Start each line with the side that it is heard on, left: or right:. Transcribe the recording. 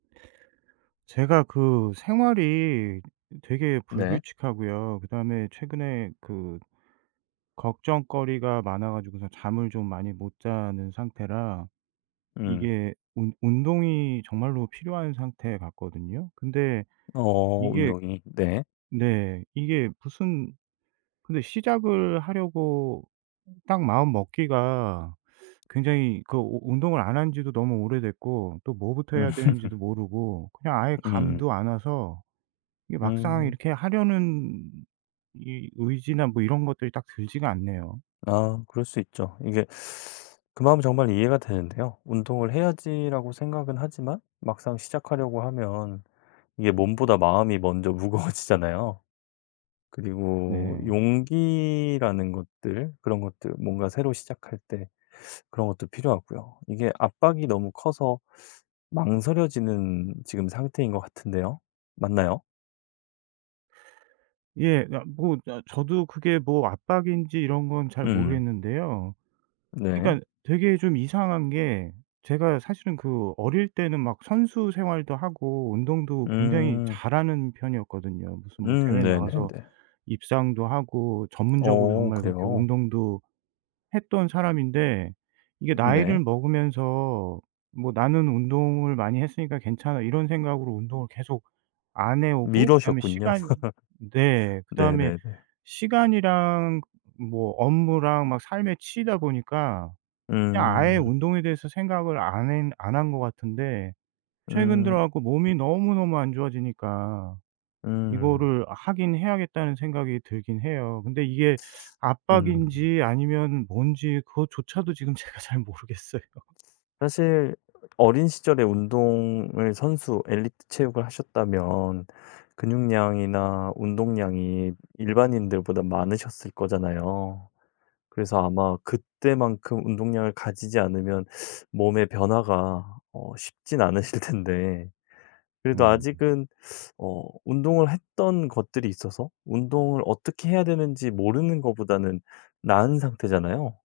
right: 제가 그 생활이 되게
left: 네.
right: 불규칙하고요. 그다음에 최근에 그 걱정거리가 많아 가지고서 잠을 좀 많이 못 자는 상태라
left: 음.
right: 이게 운 운동이 정말로 필요한 상태 같거든요. 근데
left: 어어
right: 이게
left: 운동이. 네.
right: 네 이게 무슨 근데 시작을 하려고 딱 마음먹기가 굉장히 그 우 운동을 안 한 지도 너무 오래됐고 또 뭐부터
left: 음.
right: 해야 되는지도 모르고 그냥 아예
left: 음.
right: 감도 안 와서 이게 막상
left: 음.
right: 이렇게 하려는 이 의지나 뭐 이런 것들이 딱 들지가 않네요.
left: 아 그럴 수 있죠. 이게 그 마음은 정말 이해가 되는데요. '운동을 해야지.'라고 생각은 하지만 막상 시작하려고 하면 이게 몸보다 마음이 먼저 무거워지잖아요. 그리고
right: 네.
left: 용기라는 것들 그런 것들 뭔가 새로 시작할 때 그런 것도 필요하고요. 이게 압박이 너무 커서 망설여지는 지금 상태인 것 같은데요. 맞나요?
right: 예. 그러니까 뭐 아 저도 그게 뭐 압박인지 이런 건 잘
left: 음.
right: 모르겠는데요.
left: 네.
right: 그러니까 되게 좀 이상한 게 제가 사실은 그 어릴 때는 막 선수 생활도 하고 운동도 굉장히
left: 음.
right: 잘하는 편이었거든요. 무슨 뭐
left: 음
right: 대회 나가서
left: 네네네.
right: 입상도 하고 전문적으로
left: 어
right: 정말 그렇게
left: 그래요?
right: 운동도 했던 사람인데 이게
left: 음
right: 나이를
left: 네.
right: 먹으면서 '뭐 나는 운동을 많이 했으니까 괜찮아.' 이런 생각으로 운동을 계속 안 해 오고 그다음에
left: 미루셨군요.
right: 시간 네.
left: 네
right: 그다음에
left: 네 네.
right: 시간이랑 뭐 업무랑 막 삶에 치이다 보니까 그냥 아예
left: 음.
right: 운동에 대해서 생각을 안 핸 안 한 것 같은데 최근
left: 음.
right: 들어 갖고
left: 음.
right: 몸이 너무너무 안 좋아지니까
left: 음.
right: 이거를 하긴 해야겠다는 생각이 들긴 해요. 근데 이게
left: 음.
right: 압박인지 아니면 뭔지 그것조차도 지금 제가 잘 모르겠어요.
left: 사실 어린 시절에 운동을 선수, 엘리트 체육을 하셨다면 근육량이나 운동량이 일반인들보단 많으셨을 거잖아요. 그래서 아마 그때만큼 운동량을 가지지 않으면 몸의 변화가 어 쉽진 않으실 텐데 그래도
right: 네.
left: 아직은 어 운동을 했던 것들이 있어서 운동을 어떻게 해야 되는지 모르는 거보다는 나은 상태잖아요.